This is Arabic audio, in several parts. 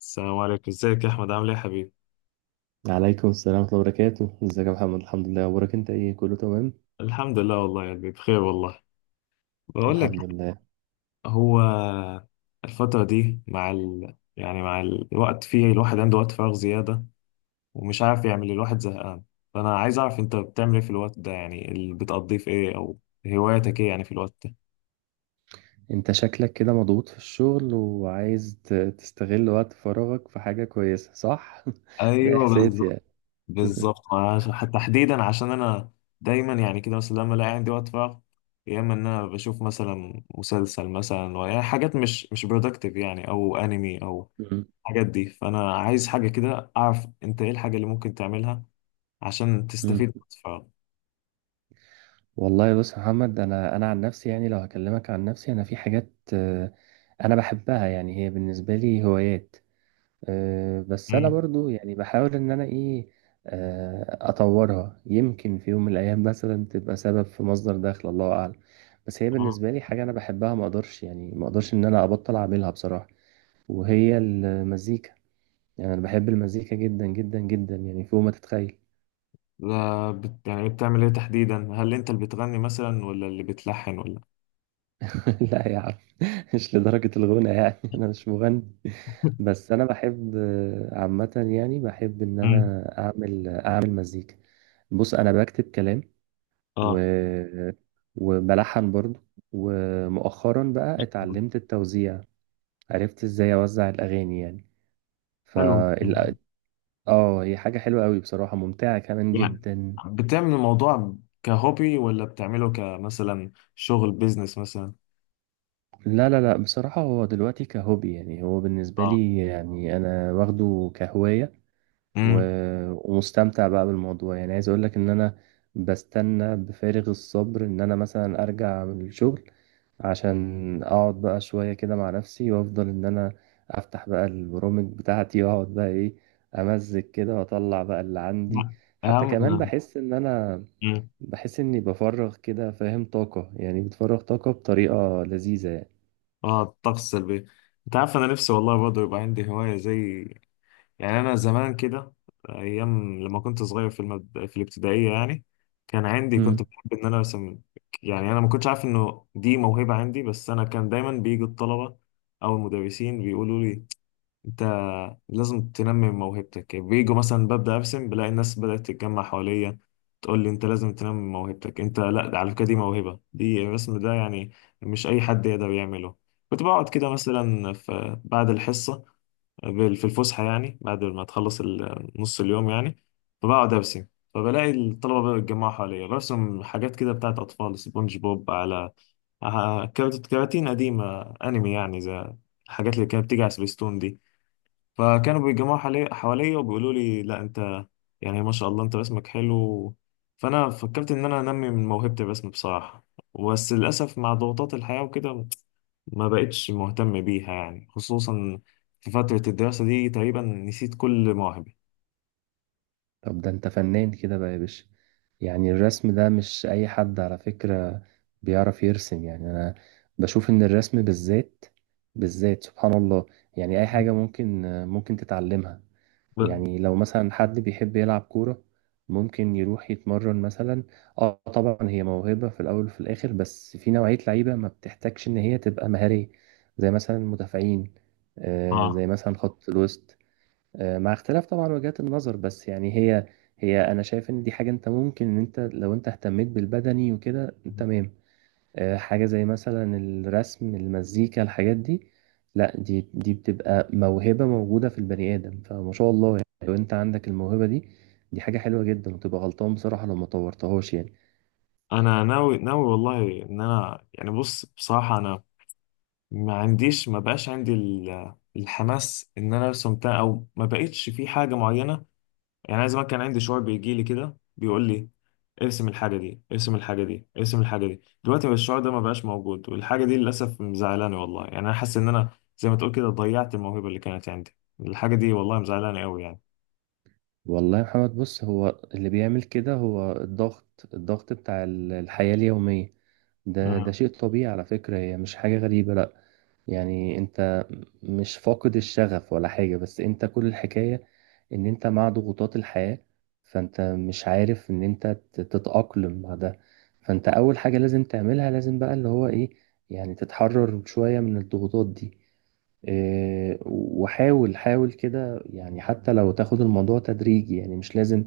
السلام عليكم، ازيك يا احمد؟ عامل ايه يا حبيبي؟ عليكم السلام ورحمة الله وبركاته، ازيك يا محمد؟ الحمد لله. اخبارك انت ايه؟ كله تمام؟ الحمد لله والله، يعني بخير والله. بقول لك، الحمد لله. هو الفترة دي مع ال... يعني مع الوقت فيه الواحد عنده وقت فراغ زيادة ومش عارف يعمل، الواحد زهقان. فانا عايز اعرف انت بتعمل ايه في الوقت ده، يعني اللي بتقضيه في ايه، او هواياتك ايه يعني في الوقت ده. انت شكلك كده مضغوط في الشغل، وعايز تستغل وقت فراغك في حاجة كويسة، صح؟ ده ايوه احساسي بالظبط. يعني. بالظبط، حتى تحديدا عشان انا دايما يعني كده، مثلا لما الاقي عندي وقت فراغ، يا اما ان انا بشوف مثلا مسلسل مثلا، يعني حاجات مش برودكتيف يعني، او انمي او مم. الحاجات دي. فانا عايز حاجه كده، اعرف انت ايه الحاجه اللي ممكن تعملها عشان مم. تستفيد من الفراغ. والله بص يا محمد، انا عن نفسي، يعني لو هكلمك عن نفسي انا في حاجات، انا بحبها، يعني هي بالنسبة لي هوايات. بس انا مم. برضو يعني بحاول ان انا ايه، اطورها. يمكن في يوم من الايام مثلا تبقى سبب في مصدر دخل، الله اعلم. بس هي اه. بالنسبه لي حاجه انا بحبها، ما اقدرش، يعني ما اقدرش ان انا ابطل اعملها بصراحه. وهي المزيكا. يعني انا بحب المزيكا جدا جدا جدا، يعني فوق ما تتخيل. لا بت... يعني بتعمل ايه تحديدا؟ هل انت اللي بتغني مثلا ولا اللي بتلحن ولا؟ لا يا عم، مش لدرجه الغنى يعني. انا مش مغني، بس انا بحب، عامه، يعني بحب ان مم. انا اعمل مزيكا. بص انا بكتب كلام، و... اه. وبلحن برضو، ومؤخرا بقى اتعلمت التوزيع. عرفت ازاي اوزع الاغاني يعني. ف حلو. ال- اه، هي حاجة حلوة قوي بصراحة، ممتعة كمان يعني جدا. بتعمل الموضوع كهوبي ولا بتعمله كمثلا شغل بيزنس مثلا؟ لا، لا، لا، بصراحة هو دلوقتي كهوبي، يعني هو بالنسبة اه. لي، يعني انا واخده كهواية. امم. ومستمتع بقى بالموضوع، يعني عايز اقول لك ان انا بستنى بفارغ الصبر ان انا مثلا ارجع من الشغل، عشان اقعد بقى شوية كده مع نفسي، وافضل ان انا افتح بقى البرامج بتاعتي، واقعد بقى ايه، امزج كده واطلع بقى اللي عندي. لا. حتى كمان اهم. بحس ان انا، مم. بحس اني بفرغ كده، فاهم، طاقة، يعني بتفرغ طاقة بطريقة لذيذة يعني. اه الطقس السلبي. انت عارف انا نفسي والله برضه يبقى عندي هوايه زي، يعني أنا زمان كده، أيام لما كنت صغير في في الابتدائية يعني، كان عندي، كنت مم. بحب إن أنا أرسم. يعني أنا ما كنتش عارف إنه دي موهبة عندي، بس أنا كان دايما بيجي الطلبة أو المدرسين بيقولوا لي أنت لازم تنمي من موهبتك. بيجوا مثلا ببدأ أرسم، بلاقي الناس بدأت تتجمع حواليا، تقول لي أنت لازم تنمي من موهبتك، أنت لا، ده على فكرة دي موهبة، دي الرسم ده يعني مش أي حد يقدر يعمله. كنت بقعد كده مثلا في بعد الحصة في الفسحة، يعني بعد ما تخلص نص اليوم يعني، فبقعد أرسم، فبلاقي الطلبة بقى بيتجمعوا حواليا، برسم حاجات كده بتاعت أطفال سبونج بوب، على كراتين قديمة، أنمي يعني زي الحاجات اللي كانت بتيجي على سبيستون دي. فكانوا بيتجمعوا حواليا وبيقولوا لي لا أنت، يعني ما شاء الله أنت رسمك حلو. فأنا فكرت إن أنا أنمي من موهبة الرسم بصراحة، بس للأسف مع ضغوطات الحياة وكده ما بقتش مهتم بيها، يعني خصوصا في فترة الدراسة دي تقريبا نسيت كل مواهبي. طب ده انت فنان كده بقى يا باشا. يعني الرسم ده مش أي حد على فكرة بيعرف يرسم يعني. أنا بشوف إن الرسم بالذات، بالذات سبحان الله، يعني أي حاجة ممكن تتعلمها. ب- يعني لو مثلا حد بيحب يلعب كورة، ممكن يروح يتمرن مثلا. اه طبعا هي موهبة في الأول وفي الآخر، بس في نوعية لعيبة ما بتحتاجش إن هي تبقى مهارية، زي مثلا المدافعين، اه. زي مثلا خط الوسط. مع اختلاف طبعا وجهات النظر، بس يعني هي انا شايف ان دي حاجه انت ممكن ان انت لو انت اهتميت بالبدني وكده تمام. حاجه زي مثلا الرسم، المزيكا، الحاجات دي، لا دي بتبقى موهبه موجوده في البني ادم، فما شاء الله، يعني لو انت عندك الموهبه دي، دي حاجه حلوه جدا، وتبقى غلطان بصراحه لو ما طورتهاش يعني. انا ناوي ناوي والله ان انا يعني، بص بصراحة انا ما عنديش، ما بقاش عندي الحماس ان انا ارسم، او ما بقتش في حاجة معينة. يعني أنا زمان كان عندي شعور بيجي لي كده بيقول لي ارسم الحاجة دي، ارسم الحاجة دي، ارسم الحاجة دي. دلوقتي الشعور ده ما بقاش موجود، والحاجة دي للأسف مزعلاني والله، يعني أنا حاسس إن أنا زي ما تقول كده ضيعت الموهبة اللي كانت عندي. الحاجة دي والله مزعلاني أوي يعني. والله يا محمد، بص هو اللي بيعمل كده هو الضغط، الضغط بتاع الحياه اليوميه. ده آه. شيء طبيعي على فكره، هي مش حاجه غريبه، لا. يعني انت مش فاقد الشغف ولا حاجة، بس انت كل الحكاية ان انت مع ضغوطات الحياة، فانت مش عارف ان انت تتأقلم مع ده. فانت اول حاجة لازم تعملها، لازم بقى اللي هو ايه، يعني تتحرر شوية من الضغوطات دي. وحاول حاول كده، يعني حتى لو تاخد الموضوع تدريجي، يعني مش لازم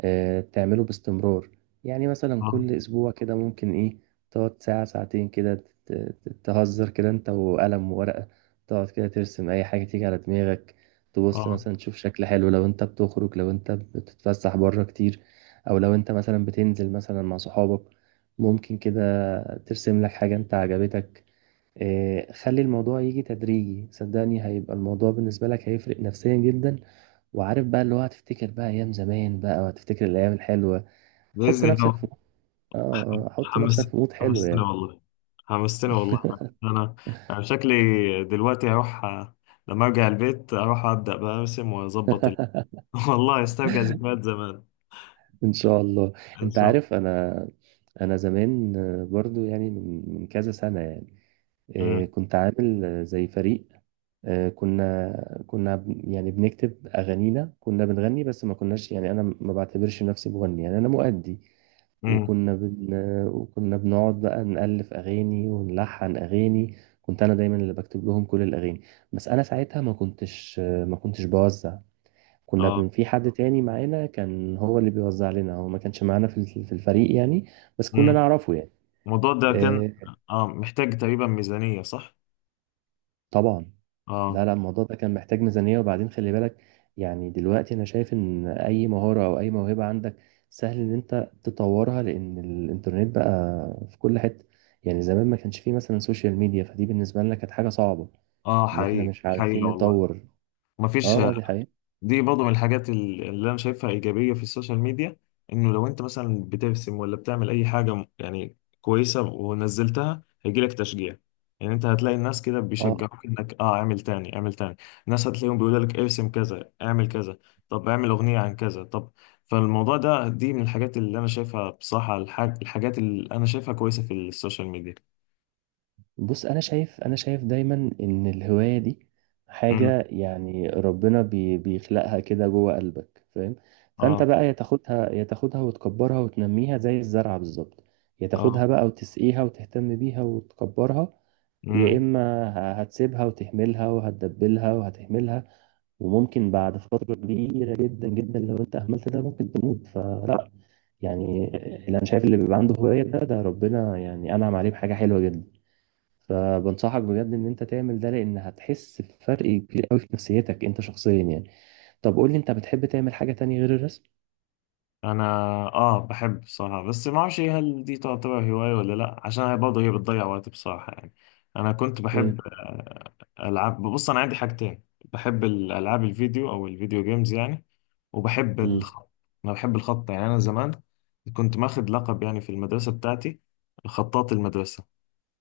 تعمله باستمرار. يعني مثلا آه. كل أسبوع كده ممكن إيه، تقعد ساعة ساعتين كده، تهزر كده أنت وقلم وورقة، تقعد كده ترسم أي حاجة تيجي على دماغك، تبص آه. مثلا تشوف شكل حلو، لو أنت بتخرج، لو أنت بتتفسح بره كتير، أو لو أنت مثلا بتنزل مثلا مع صحابك، ممكن كده ترسم لك حاجة أنت عجبتك. خلي الموضوع يجي تدريجي، صدقني هيبقى الموضوع بالنسبة لك هيفرق نفسيا جدا، وعارف بقى اللي هو، هتفتكر بقى أيام زمان بقى، وهتفتكر الأيام الحلوة. حط بإذن نفسك الله. في ح- حط حمس نفسك في مود حلو حمستني يعني. والله. حمستني والله. أنا، أنا شكلي دلوقتي هروح لما أرجع البيت أروح أبدأ بقى أرسم وأظبط والله أسترجع ذكريات زمان. إن شاء الله. إن أنت شاء الله. عارف، أنا زمان، برضو يعني من كذا سنة يعني، مم. كنت عامل، زي فريق، كنا يعني بنكتب أغانينا، كنا بنغني بس ما كناش، يعني أنا ما بعتبرش نفسي مغني، يعني أنا مؤدي. مم. وكنا بن... وكنا بنقعد بقى نألف أغاني ونلحن أغاني. كنت أنا دايما اللي بكتب لهم كل الأغاني. بس أنا ساعتها ما كنتش بوزع. اه. في حد تاني معانا كان هو اللي بيوزع لنا، هو ما كانش معانا في في الفريق يعني، بس كنا مم. نعرفه يعني. الموضوع ده كان، آه، اه، محتاج تقريبا ميزانية، صح؟ طبعا. اه. لا لا، الموضوع ده كان محتاج ميزانية، وبعدين خلي بالك، يعني دلوقتي أنا شايف إن أي مهارة أو أي موهبة عندك سهل إن أنت تطورها، لأن الإنترنت بقى في كل حتة. يعني زمان ما كانش فيه مثلا سوشيال ميديا، فدي بالنسبة لنا كانت حاجة صعبة اه إن إحنا حقيقي، مش حقيقة عارفين والله. نطور. مفيش. دي حقيقة. دي برضه من الحاجات اللي انا شايفها ايجابيه في السوشيال ميديا، انه لو انت مثلا بترسم ولا بتعمل اي حاجه يعني كويسه ونزلتها هيجيلك تشجيع. يعني انت هتلاقي الناس كده آه بيشجعوك انك، اه، اعمل تاني، اعمل تاني. الناس هتلاقيهم بيقولوا لك ارسم كذا، اعمل كذا، طب اعمل اغنيه عن كذا، طب. فالموضوع ده، دي من الحاجات اللي انا شايفها بصراحه، الحاجات اللي انا شايفها كويسه في السوشيال ميديا. بص، انا شايف دايما ان الهوايه دي امم. حاجه، يعني ربنا بيخلقها كده جوه قلبك، فاهم. فانت اه. بقى يا تاخدها وتكبرها وتنميها زي الزرعه بالظبط، يا اه. تاخدها بقى وتسقيها وتهتم بيها وتكبرها، يا امم. اما هتسيبها وتهملها وهتدبلها وهتهملها. وممكن بعد فتره كبيره جدا جدا، لو انت اهملت ده ممكن تموت، فلا يعني. اللي انا شايف اللي بيبقى عنده هوايه ده ربنا يعني انعم عليه بحاجه حلوه جدا، فبنصحك بجد ان انت تعمل ده، لان هتحس بفرق كبير قوي في نفسيتك انت شخصيا يعني. طب قول لي، انت بتحب تعمل حاجة تانية غير الرسم؟ انا اه بحب بصراحه، بس ما اعرفش هل دي تعتبر هوايه ولا لا، عشان هي برضه، بتضيع وقت بصراحه يعني. انا كنت ايه. بحب العاب. بص انا عندي حاجتين، بحب الالعاب الفيديو او الفيديو جيمز يعني، وبحب امم. الخط. انا بحب الخط، يعني انا زمان كنت ماخد لقب يعني في المدرسه بتاعتي، خطاط المدرسه.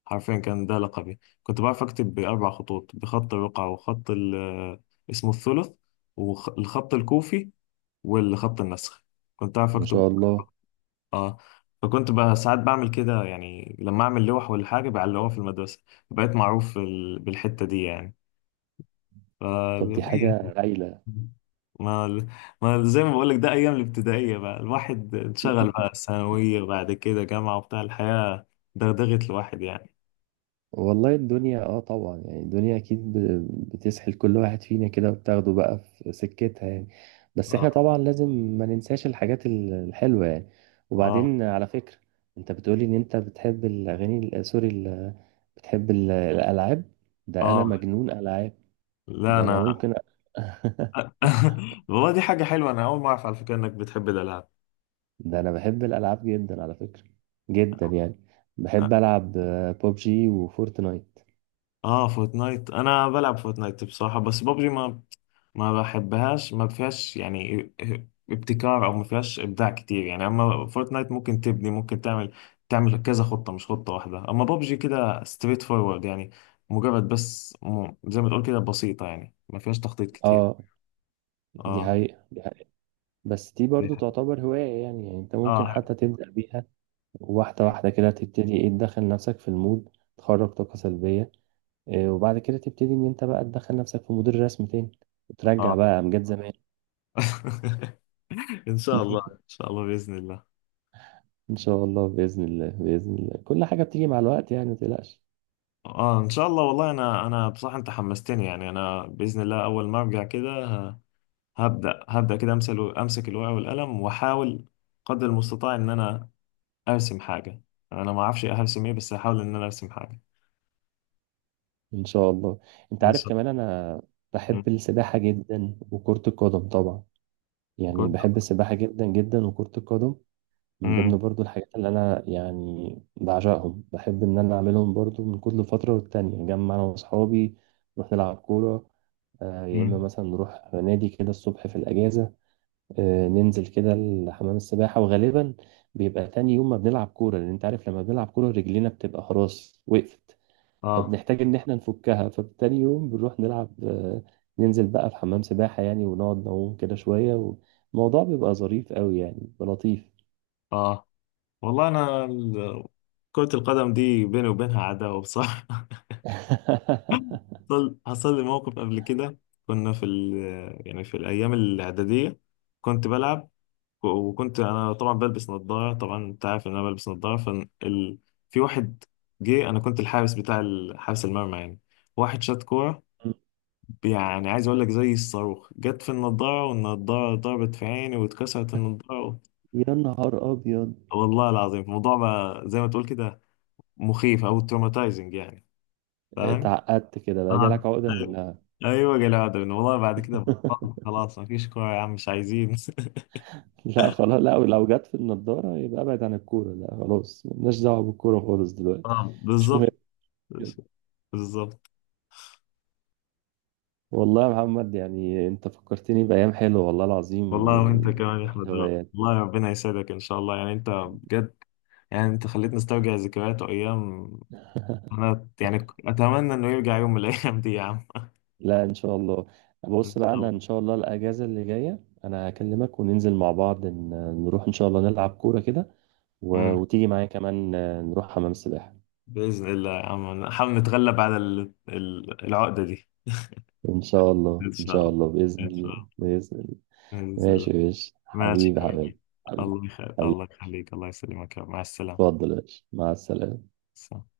حرفيا كان ده لقبي، كنت بعرف اكتب باربع خطوط، بخط الرقعه وخط اسمه الثلث، والخط الكوفي، والخط النسخ. كنت أعرف ما أكتب. شاء الله، اه. فكنت بقى ساعات بعمل كده، يعني لما اعمل لوح ولا حاجه بعلقها في المدرسه، بقيت معروف بالحته دي يعني. ف... طب دي طبيعي. حاجة هايلة. ما ما زي ما بقولك ده ايام الابتدائيه، بقى الواحد اتشغل بقى ثانويه بعد كده جامعه وبتاع، الحياه دغدغت الواحد يعني. والله الدنيا، طبعا، يعني الدنيا اكيد بتسحل كل واحد فينا كده، وبتاخده بقى في سكتها يعني. بس احنا اه. طبعا لازم ما ننساش الحاجات الحلوة يعني. اه. وبعدين على فكرة، انت بتقولي ان انت بتحب الاغاني سوري بتحب الالعاب، ده انا اه. مجنون العاب. لا ده انا انا. ممكن والله دي حاجه حلوه، انا اول ما اعرف على فكره انك بتحب الالعاب. ده انا بحب الالعاب جدا على فكرة، جدا يعني. بحب اه. العب ببجي وفورتنايت. آه، فورتنايت، انا بلعب فورتنايت بصراحه، بس بابجي ما، ما بحبهاش، ما فيهاش يعني ابتكار، او ما فيهاش ابداع كتير يعني. اما فورتنايت ممكن تبني، ممكن تعمل، كذا خطه، مش خطه واحده. اما بابجي كده ستريت فورورد يعني، مجرد بس زي ما تقول كده بسيطه، يعني ما فيهاش تخطيط كتير. اه دي اه. حقيقة، دي حقيقة. بس دي دي برضو ح- تعتبر هواية يعني انت ممكن اه. حتى تبدأ بيها واحدة واحدة كده، تبتدي ايه، تدخل نفسك في المود، تخرج طاقة سلبية، إيه وبعد كده تبتدي ان انت بقى تدخل نفسك في مود الرسم تاني، وترجع اه. بقى امجاد زمان. ان شاء الله، ان شاء الله، باذن الله. ان شاء الله، بإذن الله بإذن الله، كل حاجة بتيجي مع الوقت، يعني ما تقلقش. اه ان شاء الله والله. انا بصراحه انت حمستني. يعني انا باذن الله اول ما ارجع كده هبدأ كده، امسك الورقة والقلم واحاول قدر المستطاع ان انا ارسم حاجة. انا ما اعرفش هرسم ايه، بس هحاول ان انا ارسم حاجة. ان شاء الله. انت ان عارف شاء كمان، انا الله. مم. بحب السباحه جدا وكره القدم طبعا. يعني كرة. بحب السباحه جدا جدا وكره القدم، من ضمن امم. برضو الحاجات اللي انا يعني بعشقهم، بحب ان انا اعملهم. برضو من كل فتره والتانيه نجمع انا واصحابي نروح نلعب كوره، يا اما امم. مثلا نروح نادي كده الصبح في الاجازه، ننزل كده لحمام السباحه. وغالبا بيبقى تاني يوم ما بنلعب كوره، لان انت عارف لما بنلعب كوره رجلينا بتبقى خلاص وقفت، اه. فبنحتاج ان احنا نفكها. فبتاني يوم بنروح نلعب، ننزل بقى في حمام سباحة يعني، ونقعد نعوم كده شوية، والموضوع بيبقى ظريف قوي، يعني بيبقى لطيف. اه. والله انا كرة القدم دي بيني وبينها عداوة بصراحة. حصل لي موقف قبل كده، كنا في يعني في الايام الاعدادية، كنت بلعب، وكنت انا طبعا بلبس نظاره. طبعا انت عارف ان انا بلبس نظاره، في واحد جه، انا كنت الحارس بتاع حارس المرمى يعني، واحد شاط كوره، يعني عايز اقول لك زي الصاروخ، جت في النظاره والنظاره ضربت في عيني واتكسرت النظاره. يا نهار ابيض، والله العظيم الموضوع بقى زي ما تقول كده مخيف او تروماتايزنج يعني، فاهم. اتعقدت كده بقى، جالك اه. عقدة من؟ لا؟ ايوه جالي عقدة منه. والله بعد كده بطلت، خلاص مفيش كوره يا عم، مش عايزين. لا خلاص، لا لو جت في النضارة يبقى ابعد عن الكورة، لا خلاص مالناش دعوة بالكورة خالص دلوقتي. اه مش مهم بالظبط. كده. بالظبط. والله يا محمد، يعني انت فكرتني بأيام حلوة والله العظيم، والله وانت كمان يا والموضوع احمد، الهوايات. والله ربنا يسعدك ان شاء الله، يعني انت بجد يعني انت خليتني استرجع ذكريات وايام. انا يعني اتمنى انه يرجع يوم من الايام دي يا عم. لا ان شاء الله، ان بص شاء بقى انا، الله. ان شاء الله الاجازه اللي جايه انا هكلمك وننزل مع بعض نروح ان شاء الله نلعب كوره كده، امم. وتيجي معايا كمان، نروح حمام السباحه. باذن الله يا عم، نحاول نتغلب على العقده دي. ان شاء الله ان ان شاء شاء الله، الله، باذن ان شاء الله. الله، باذن الله. باذن الله. ماشي يا باشا، ماشي حبيبي يا حبيبي. حبيبي. حبيبي الله يخليك، الله حبيبي. يخليك، الله يسلمك يا رب. مع السلامه. اتفضل يا باشا، مع السلامه. سلام.